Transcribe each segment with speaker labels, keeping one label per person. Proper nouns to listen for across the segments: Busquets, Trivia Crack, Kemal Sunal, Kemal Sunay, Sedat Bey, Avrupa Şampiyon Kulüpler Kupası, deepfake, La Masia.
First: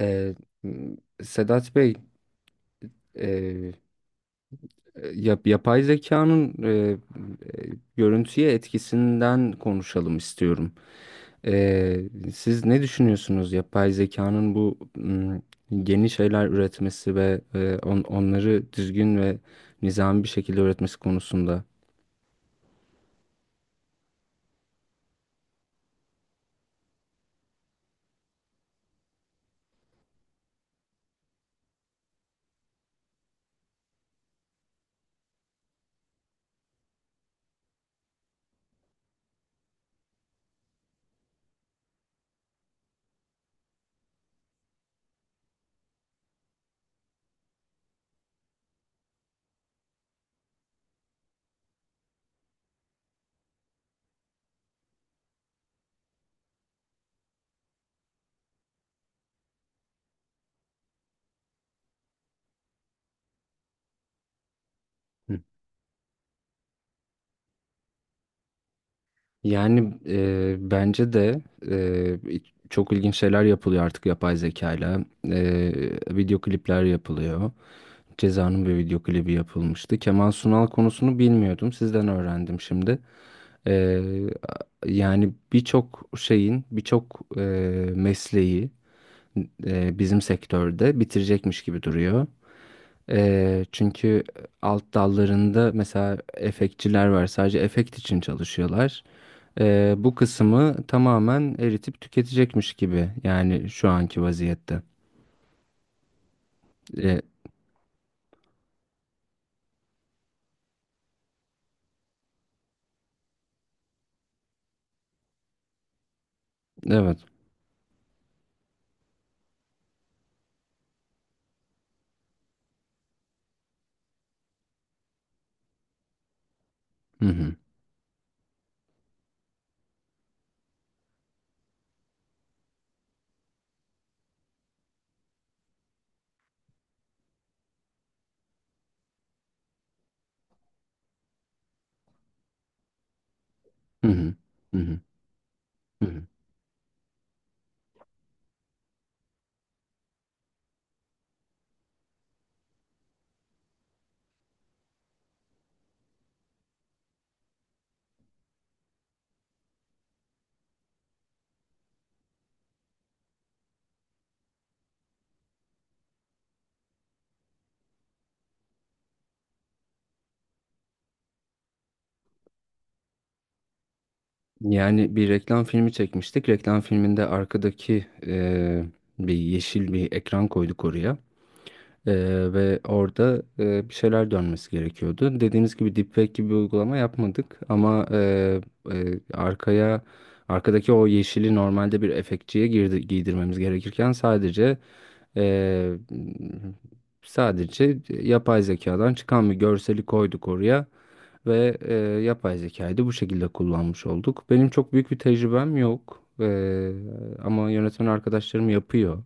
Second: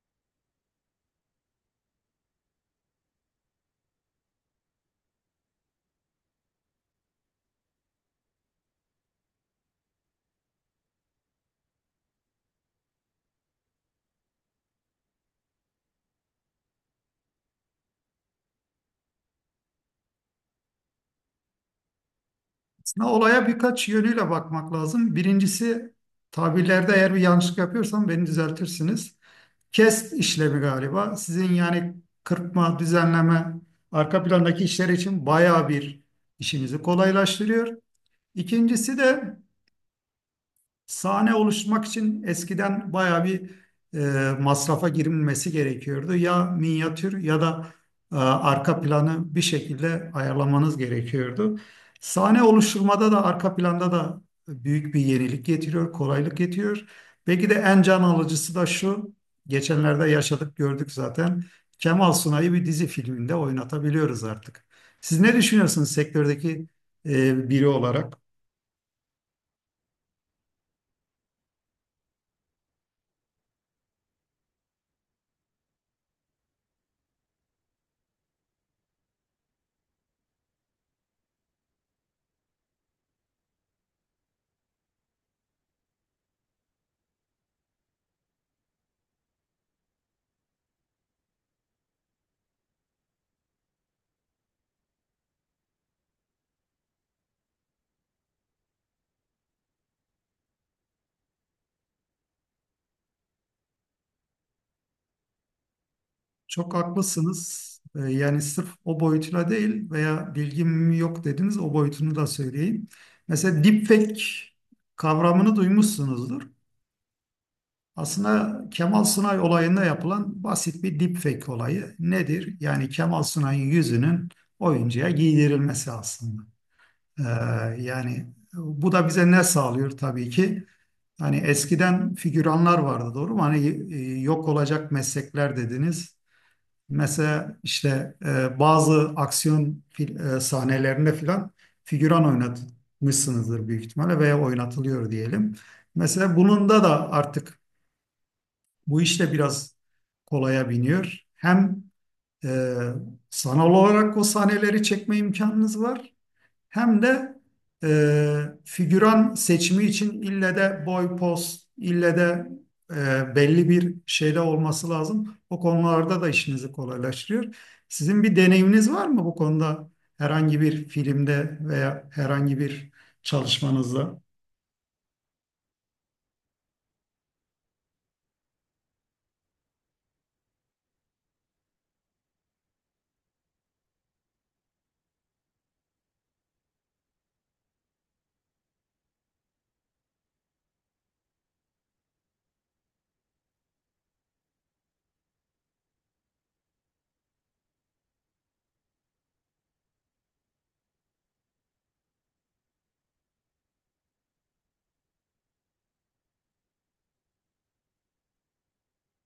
Speaker 1: Ee, m- Sedat Bey, e, yapay zekanın e, görüntüye etkisinden konuşalım istiyorum. Ee, Siz ne düşünüyorsunuz yapay zekanın bu yeni şeyler üretmesi ve onları düzgün ve nizami bir şekilde üretmesi konusunda?
Speaker 2: Aslında olaya birkaç yönüyle bakmak lazım. Birincisi tabirlerde eğer bir yanlışlık yapıyorsam beni düzeltirsiniz. Kes işlemi galiba. Sizin yani kırpma, düzenleme, arka plandaki işler için bayağı bir işinizi kolaylaştırıyor. İkincisi de sahne oluşturmak için eskiden bayağı bir masrafa girilmesi gerekiyordu. Ya minyatür ya da arka planı bir şekilde ayarlamanız gerekiyordu. Sahne oluşturmada da arka planda da büyük bir yenilik getiriyor, kolaylık getiriyor. Belki de en can alıcısı da şu, geçenlerde yaşadık gördük zaten. Kemal Sunay'ı bir dizi filminde oynatabiliyoruz artık. Siz ne
Speaker 1: Hı.
Speaker 2: düşünüyorsunuz sektördeki biri olarak?
Speaker 1: Yani, bence de e, çok ilginç şeyler yapılıyor artık yapay zekayla. Video klipler yapılıyor. Ceza'nın bir video klibi yapılmıştı. Kemal Sunal konusunu bilmiyordum. Sizden öğrendim şimdi. Ee, Yani birçok şeyin, birçok mesleği bizim sektörde bitirecekmiş gibi duruyor. Çünkü alt dallarında mesela efektçiler var. Sadece efekt için çalışıyorlar. Bu kısmı tamamen eritip tüketecekmiş gibi. Yani şu anki vaziyette.
Speaker 2: Çok
Speaker 1: Ee,
Speaker 2: haklısınız. Yani sırf o boyutuyla değil veya bilgim yok dediniz o boyutunu da söyleyeyim. Mesela deepfake kavramını duymuşsunuzdur.
Speaker 1: evet.
Speaker 2: Aslında Kemal Sunay olayında yapılan basit bir deepfake olayı nedir? Yani Kemal Sunay'ın yüzünün oyuncuya giydirilmesi aslında. Ee,
Speaker 1: Hı hı.
Speaker 2: Yani bu da bize ne sağlıyor tabii ki? Hani eskiden figüranlar vardı, doğru mu? Hani yok olacak meslekler dediniz. Mesela işte bazı sahnelerinde filan figüran oynatmışsınızdır büyük
Speaker 1: Hı
Speaker 2: ihtimalle
Speaker 1: hı.
Speaker 2: veya
Speaker 1: Hı hı.
Speaker 2: oynatılıyor diyelim.
Speaker 1: Hı hı.
Speaker 2: Mesela bununda da artık bu işte biraz kolaya biniyor. Hem e, sanal olarak o sahneleri çekme imkanınız var, hem de figüran seçimi için ille de boy, poz, ille de belli bir şeyde olması lazım. O konularda da işinizi kolaylaştırıyor. Sizin bir deneyiminiz var mı bu konuda, herhangi bir filmde veya herhangi bir çalışmanızda?
Speaker 1: Yani bir reklam filmi çekmiştik. Reklam filminde arkadaki bir yeşil bir ekran koyduk oraya. Ee, Ve orada bir şeyler dönmesi gerekiyordu. Dediğiniz gibi deepfake gibi bir uygulama yapmadık ama, e, e, arkaya arkadaki o yeşili normalde bir efektçiye giydirmemiz gerekirken e, sadece yapay zekadan çıkan bir görseli koyduk oraya ve, yapay zekayı da bu şekilde kullanmış olduk. Benim çok büyük bir tecrübem yok. Ama yönetmen arkadaşlarım yapıyor.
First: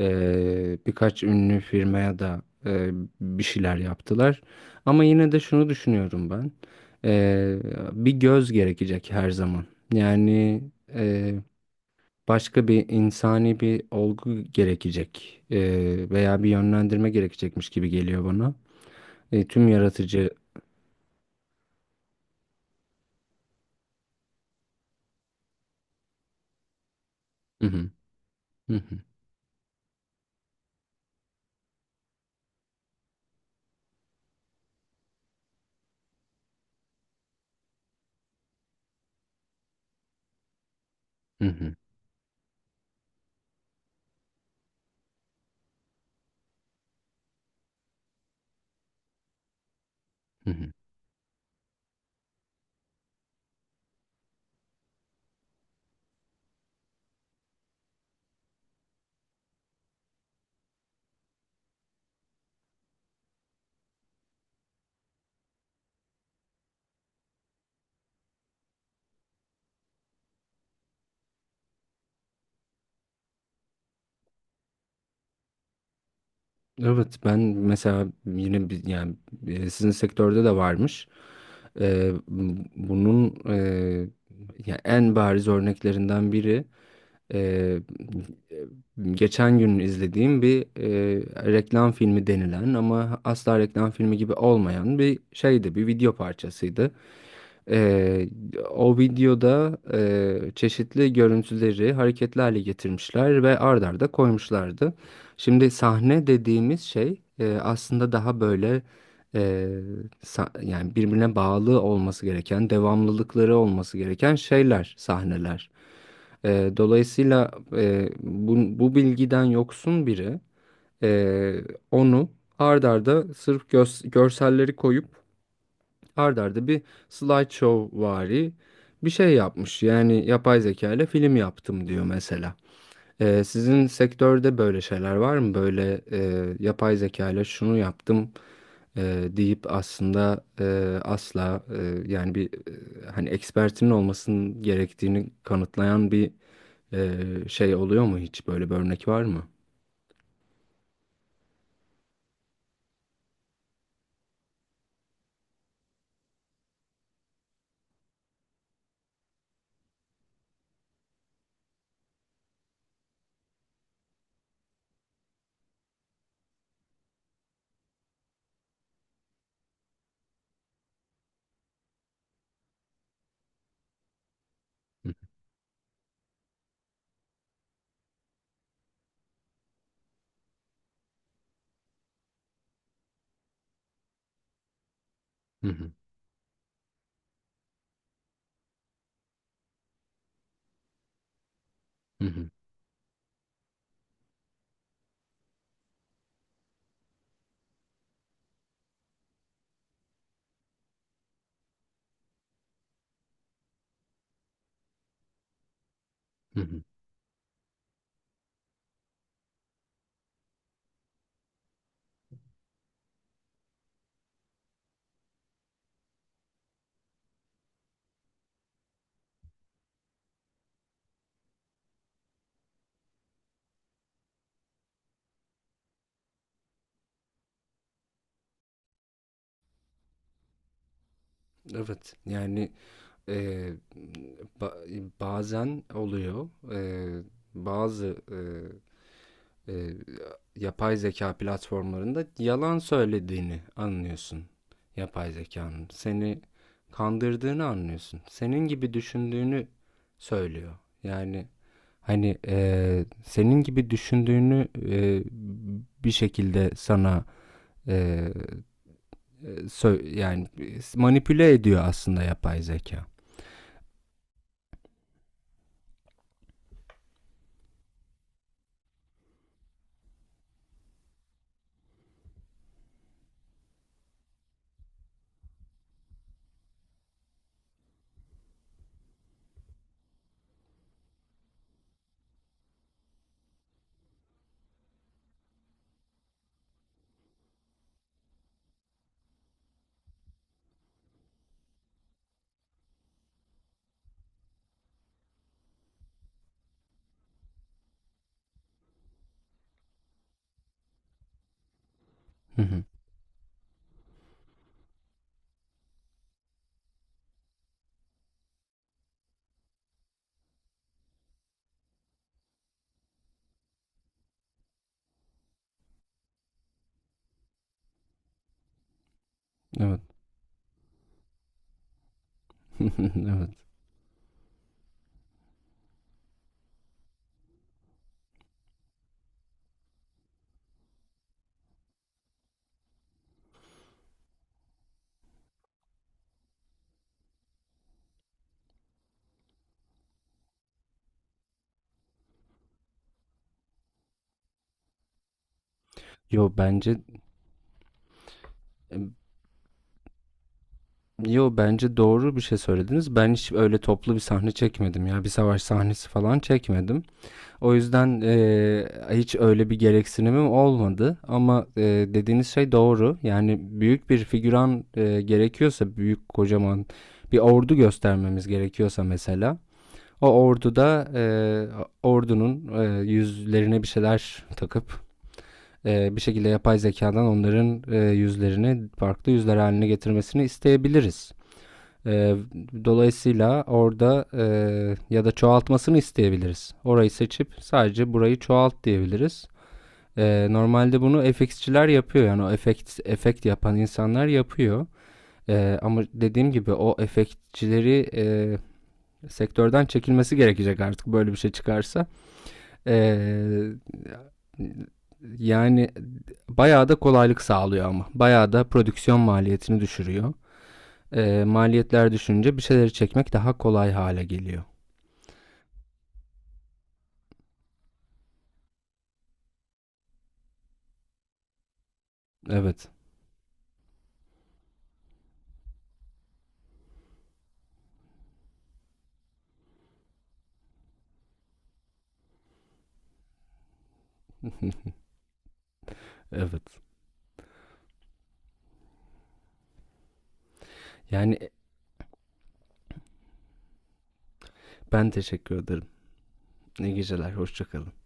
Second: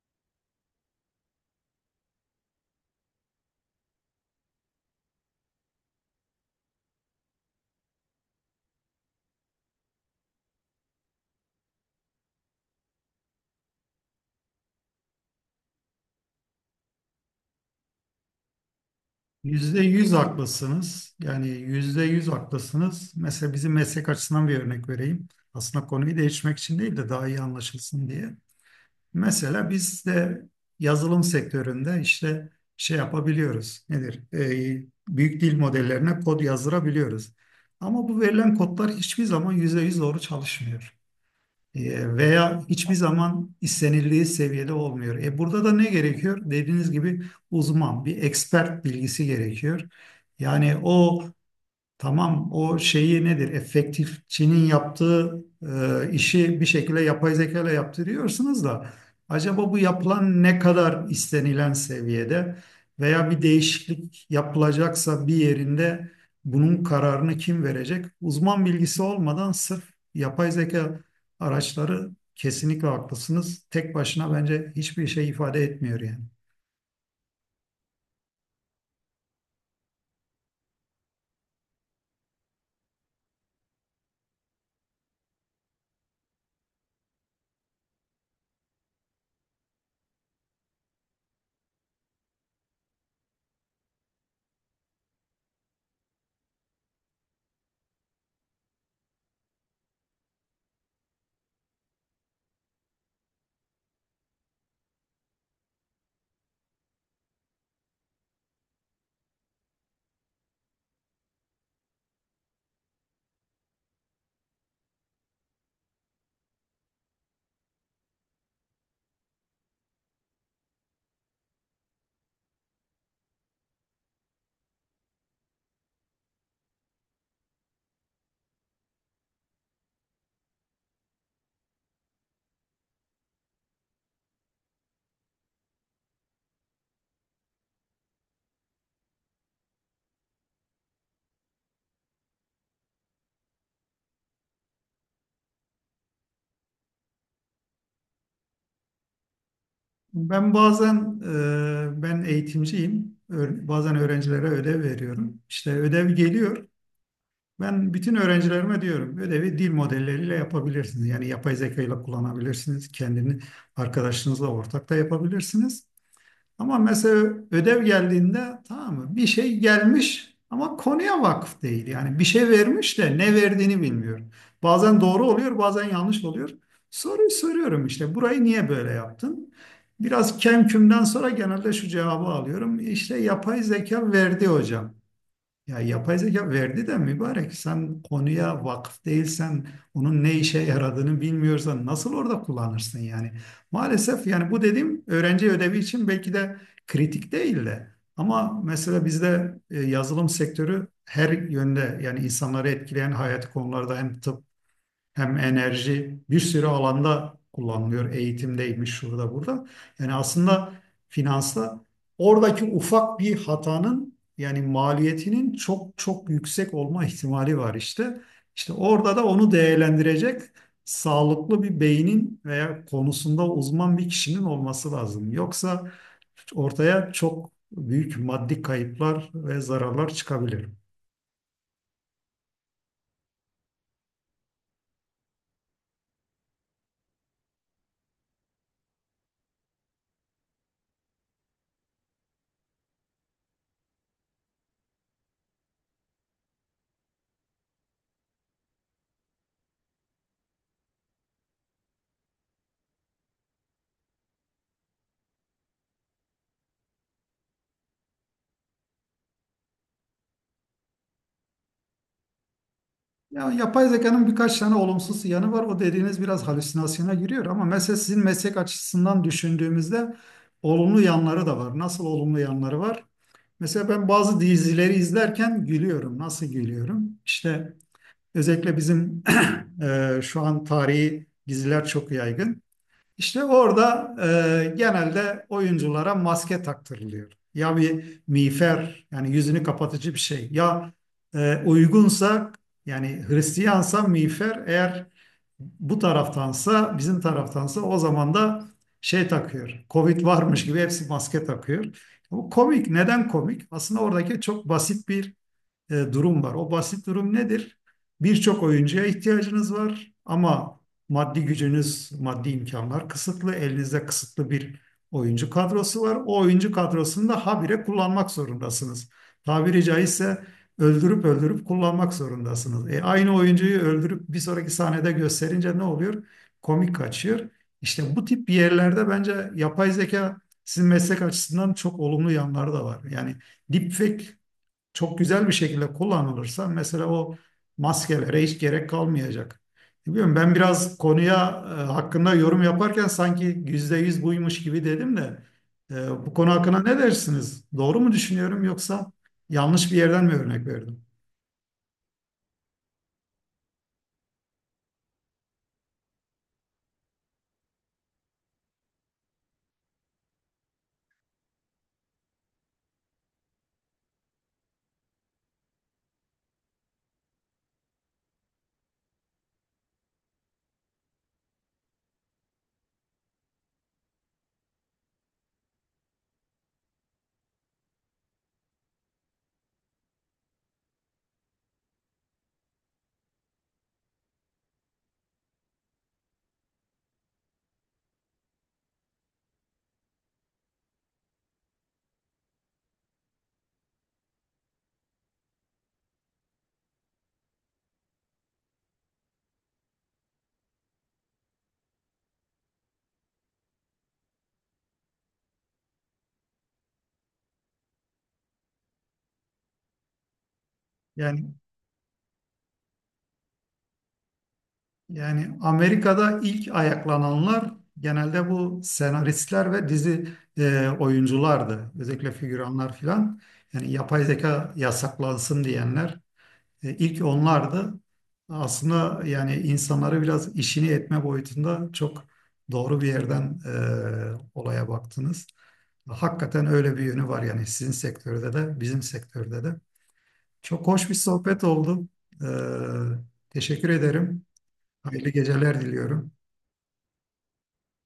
Speaker 1: Birkaç ünlü firmaya da bir şeyler yaptılar. Ama yine de şunu düşünüyorum ben. Eee, Bir göz gerekecek her zaman. Yani eee, başka bir insani bir olgu gerekecek, veya bir yönlendirme gerekecekmiş gibi geliyor bana. Tüm
Speaker 2: Yüzde yüz
Speaker 1: yaratıcı.
Speaker 2: haklısınız. Yani yüzde yüz haklısınız. Mesela bizim meslek açısından bir örnek vereyim. Aslında konuyu değişmek için değil de daha iyi
Speaker 1: Hı hı,
Speaker 2: anlaşılsın diye.
Speaker 1: hı hı,
Speaker 2: Mesela biz de yazılım sektöründe işte şey yapabiliyoruz. Nedir? Büyük dil modellerine kod yazdırabiliyoruz. Ama bu verilen kodlar hiçbir zaman %100 doğru çalışmıyor.
Speaker 1: hı hı,
Speaker 2: Veya hiçbir zaman istenildiği seviyede olmuyor. E, burada da ne gerekiyor? Dediğiniz gibi uzman, bir expert bilgisi gerekiyor.
Speaker 1: hı hı.
Speaker 2: Yani o, tamam, o şeyi nedir? Efektifçinin yaptığı işi bir şekilde yapay zeka ile yaptırıyorsunuz da acaba bu yapılan ne kadar istenilen seviyede veya bir değişiklik yapılacaksa bir yerinde bunun kararını kim verecek? Uzman bilgisi olmadan sırf yapay zeka araçları, kesinlikle haklısınız. Tek başına bence hiçbir şey ifade etmiyor yani.
Speaker 1: Evet, ben mesela yani, sizin sektörde de varmış. Eee, Bunun ya en bariz örneklerinden biri, eee, geçen gün izlediğim bir reklam filmi denilen ama asla reklam filmi gibi olmayan bir şeydi, bir video parçasıydı. Ee, O videoda çeşitli görüntüleri hareketli hale getirmişler ve ard arda koymuşlardı. Şimdi sahne dediğimiz şey aslında daha böyle, e, yani birbirine bağlı olması gereken, devamlılıkları olması gereken şeyler, sahneler. Dolayısıyla bu bilgiden yoksun biri e, onu ard arda sırf görselleri koyup ard arda bir slideshow vari bir şey yapmış. Yani yapay zeka ile film yaptım diyor mesela. Sizin sektörde böyle şeyler var mı? Böyle, yapay zeka ile şunu yaptım deyip aslında asla, yani bir, hani ekspertinin olmasının gerektiğini kanıtlayan bir, şey oluyor mu hiç? Böyle bir örnek var mı?
Speaker 2: Ben bazen ben eğitimciyim. Bazen öğrencilere ödev veriyorum. İşte ödev geliyor. Ben bütün öğrencilerime diyorum ödevi dil modelleriyle yapabilirsiniz. Yani yapay zeka ile kullanabilirsiniz. Kendini arkadaşınızla ortak da yapabilirsiniz. Ama mesela ödev geldiğinde, tamam mı, bir şey gelmiş ama konuya vakıf değil. Yani bir şey vermiş de ne verdiğini bilmiyor. Bazen doğru oluyor, bazen yanlış oluyor. Soruyu soruyorum, işte burayı niye böyle yaptın? Biraz kemkümden sonra genelde şu cevabı alıyorum: İşte yapay zeka verdi hocam.
Speaker 1: Hı
Speaker 2: Ya
Speaker 1: hı,
Speaker 2: yapay zeka verdi de mübarek, sen konuya vakıf değilsen onun ne işe yaradığını bilmiyorsan nasıl
Speaker 1: hı
Speaker 2: orada
Speaker 1: hı.
Speaker 2: kullanırsın yani. Maalesef, yani bu dediğim öğrenci ödevi için belki de kritik değil de, ama mesela bizde yazılım sektörü her yönde, yani insanları etkileyen hayati konularda, hem tıp hem enerji, bir
Speaker 1: Hı
Speaker 2: sürü
Speaker 1: hı.
Speaker 2: alanda kullanılıyor. Eğitimdeymiş, şurada burada. Yani aslında finansta oradaki ufak bir hatanın yani maliyetinin çok çok yüksek olma ihtimali var işte. İşte orada da onu değerlendirecek sağlıklı bir beynin veya konusunda uzman bir kişinin olması lazım. Yoksa ortaya çok büyük maddi kayıplar ve zararlar çıkabilir.
Speaker 1: Evet yani. Ee, ba- Bazen oluyor. Bazı e, yapay zeka platformlarında yalan söylediğini anlıyorsun. Yapay zekanın seni kandırdığını anlıyorsun. Senin gibi düşündüğünü söylüyor. Yani hani, senin gibi düşündüğünü, bir şekilde sana, e, yani manipüle ediyor aslında yapay zeka.
Speaker 2: Ya yapay zekanın birkaç tane olumsuz yanı var. O dediğiniz biraz halüsinasyona giriyor, ama mesela sizin meslek açısından düşündüğümüzde olumlu yanları da var. Nasıl olumlu yanları var? Mesela ben bazı dizileri izlerken gülüyorum. Nasıl gülüyorum? İşte özellikle bizim şu an tarihi diziler çok yaygın. İşte orada genelde oyunculara maske taktırılıyor. Ya bir miğfer, yani yüzünü kapatıcı bir şey. Ya uygunsa, yani Hristiyansa miğfer, eğer bu taraftansa, bizim taraftansa, o zaman da şey takıyor. Covid varmış gibi hepsi maske takıyor. Bu
Speaker 1: Hı hı.
Speaker 2: komik. Neden komik? Aslında oradaki çok basit bir durum var. O basit durum nedir? Birçok oyuncuya ihtiyacınız var ama maddi gücünüz, maddi imkanlar kısıtlı. Elinizde kısıtlı bir oyuncu kadrosu var. O oyuncu kadrosunu da habire kullanmak zorundasınız. Tabiri
Speaker 1: Evet.
Speaker 2: caizse öldürüp öldürüp kullanmak zorundasınız. E, aynı
Speaker 1: Evet.
Speaker 2: oyuncuyu öldürüp bir sonraki sahnede gösterince ne oluyor? Komik kaçıyor. İşte bu tip yerlerde bence yapay zeka, sizin meslek açısından çok olumlu yanları da var. Yani deepfake çok güzel bir şekilde kullanılırsa mesela o maskelere hiç gerek kalmayacak. Bilmiyorum, ben biraz konuya hakkında yorum yaparken sanki yüzde yüz buymuş gibi dedim de, bu konu
Speaker 1: Yo
Speaker 2: hakkında ne
Speaker 1: bence
Speaker 2: dersiniz? Doğru mu düşünüyorum yoksa yanlış bir yerden mi örnek verdim?
Speaker 1: yo bence doğru bir şey söylediniz. Ben hiç öyle toplu bir sahne çekmedim ya. Bir savaş sahnesi falan çekmedim. O yüzden hiç öyle bir gereksinimim olmadı. Ama dediğiniz şey doğru. Yani büyük bir figüran, gerekiyorsa büyük kocaman bir ordu göstermemiz gerekiyorsa mesela o orduda, ordunun yüzlerine bir şeyler takıp, bir şekilde yapay zekadan onların yüzlerini farklı yüzler haline getirmesini isteyebiliriz. E, Dolayısıyla orada, ya da çoğaltmasını isteyebiliriz. Orayı seçip sadece burayı çoğalt diyebiliriz. Normalde bunu FX'çiler yapıyor, yani o efekt yapan insanlar yapıyor. Ama dediğim gibi o efektçileri, sektörden çekilmesi gerekecek artık böyle bir şey çıkarsa. E, Yani bayağı da kolaylık sağlıyor ama. Bayağı da prodüksiyon maliyetini düşürüyor.
Speaker 2: Yani
Speaker 1: Maliyetler düşünce bir şeyleri çekmek daha kolay hale geliyor.
Speaker 2: yani Amerika'da ilk ayaklananlar genelde bu senaristler ve dizi oyunculardı. Özellikle
Speaker 1: Evet.
Speaker 2: figüranlar filan. Yani yapay zeka yasaklansın diyenler. E, ilk onlardı. Aslında yani insanları biraz işini etme boyutunda çok doğru bir yerden olaya baktınız. Hakikaten
Speaker 1: Evet.
Speaker 2: öyle bir yönü var yani, sizin sektörde de bizim sektörde de. Çok hoş bir
Speaker 1: Yani
Speaker 2: sohbet oldu. E, teşekkür ederim.
Speaker 1: ben
Speaker 2: Hayırlı
Speaker 1: teşekkür
Speaker 2: geceler
Speaker 1: ederim.
Speaker 2: diliyorum.
Speaker 1: İyi geceler. Hoşçakalın.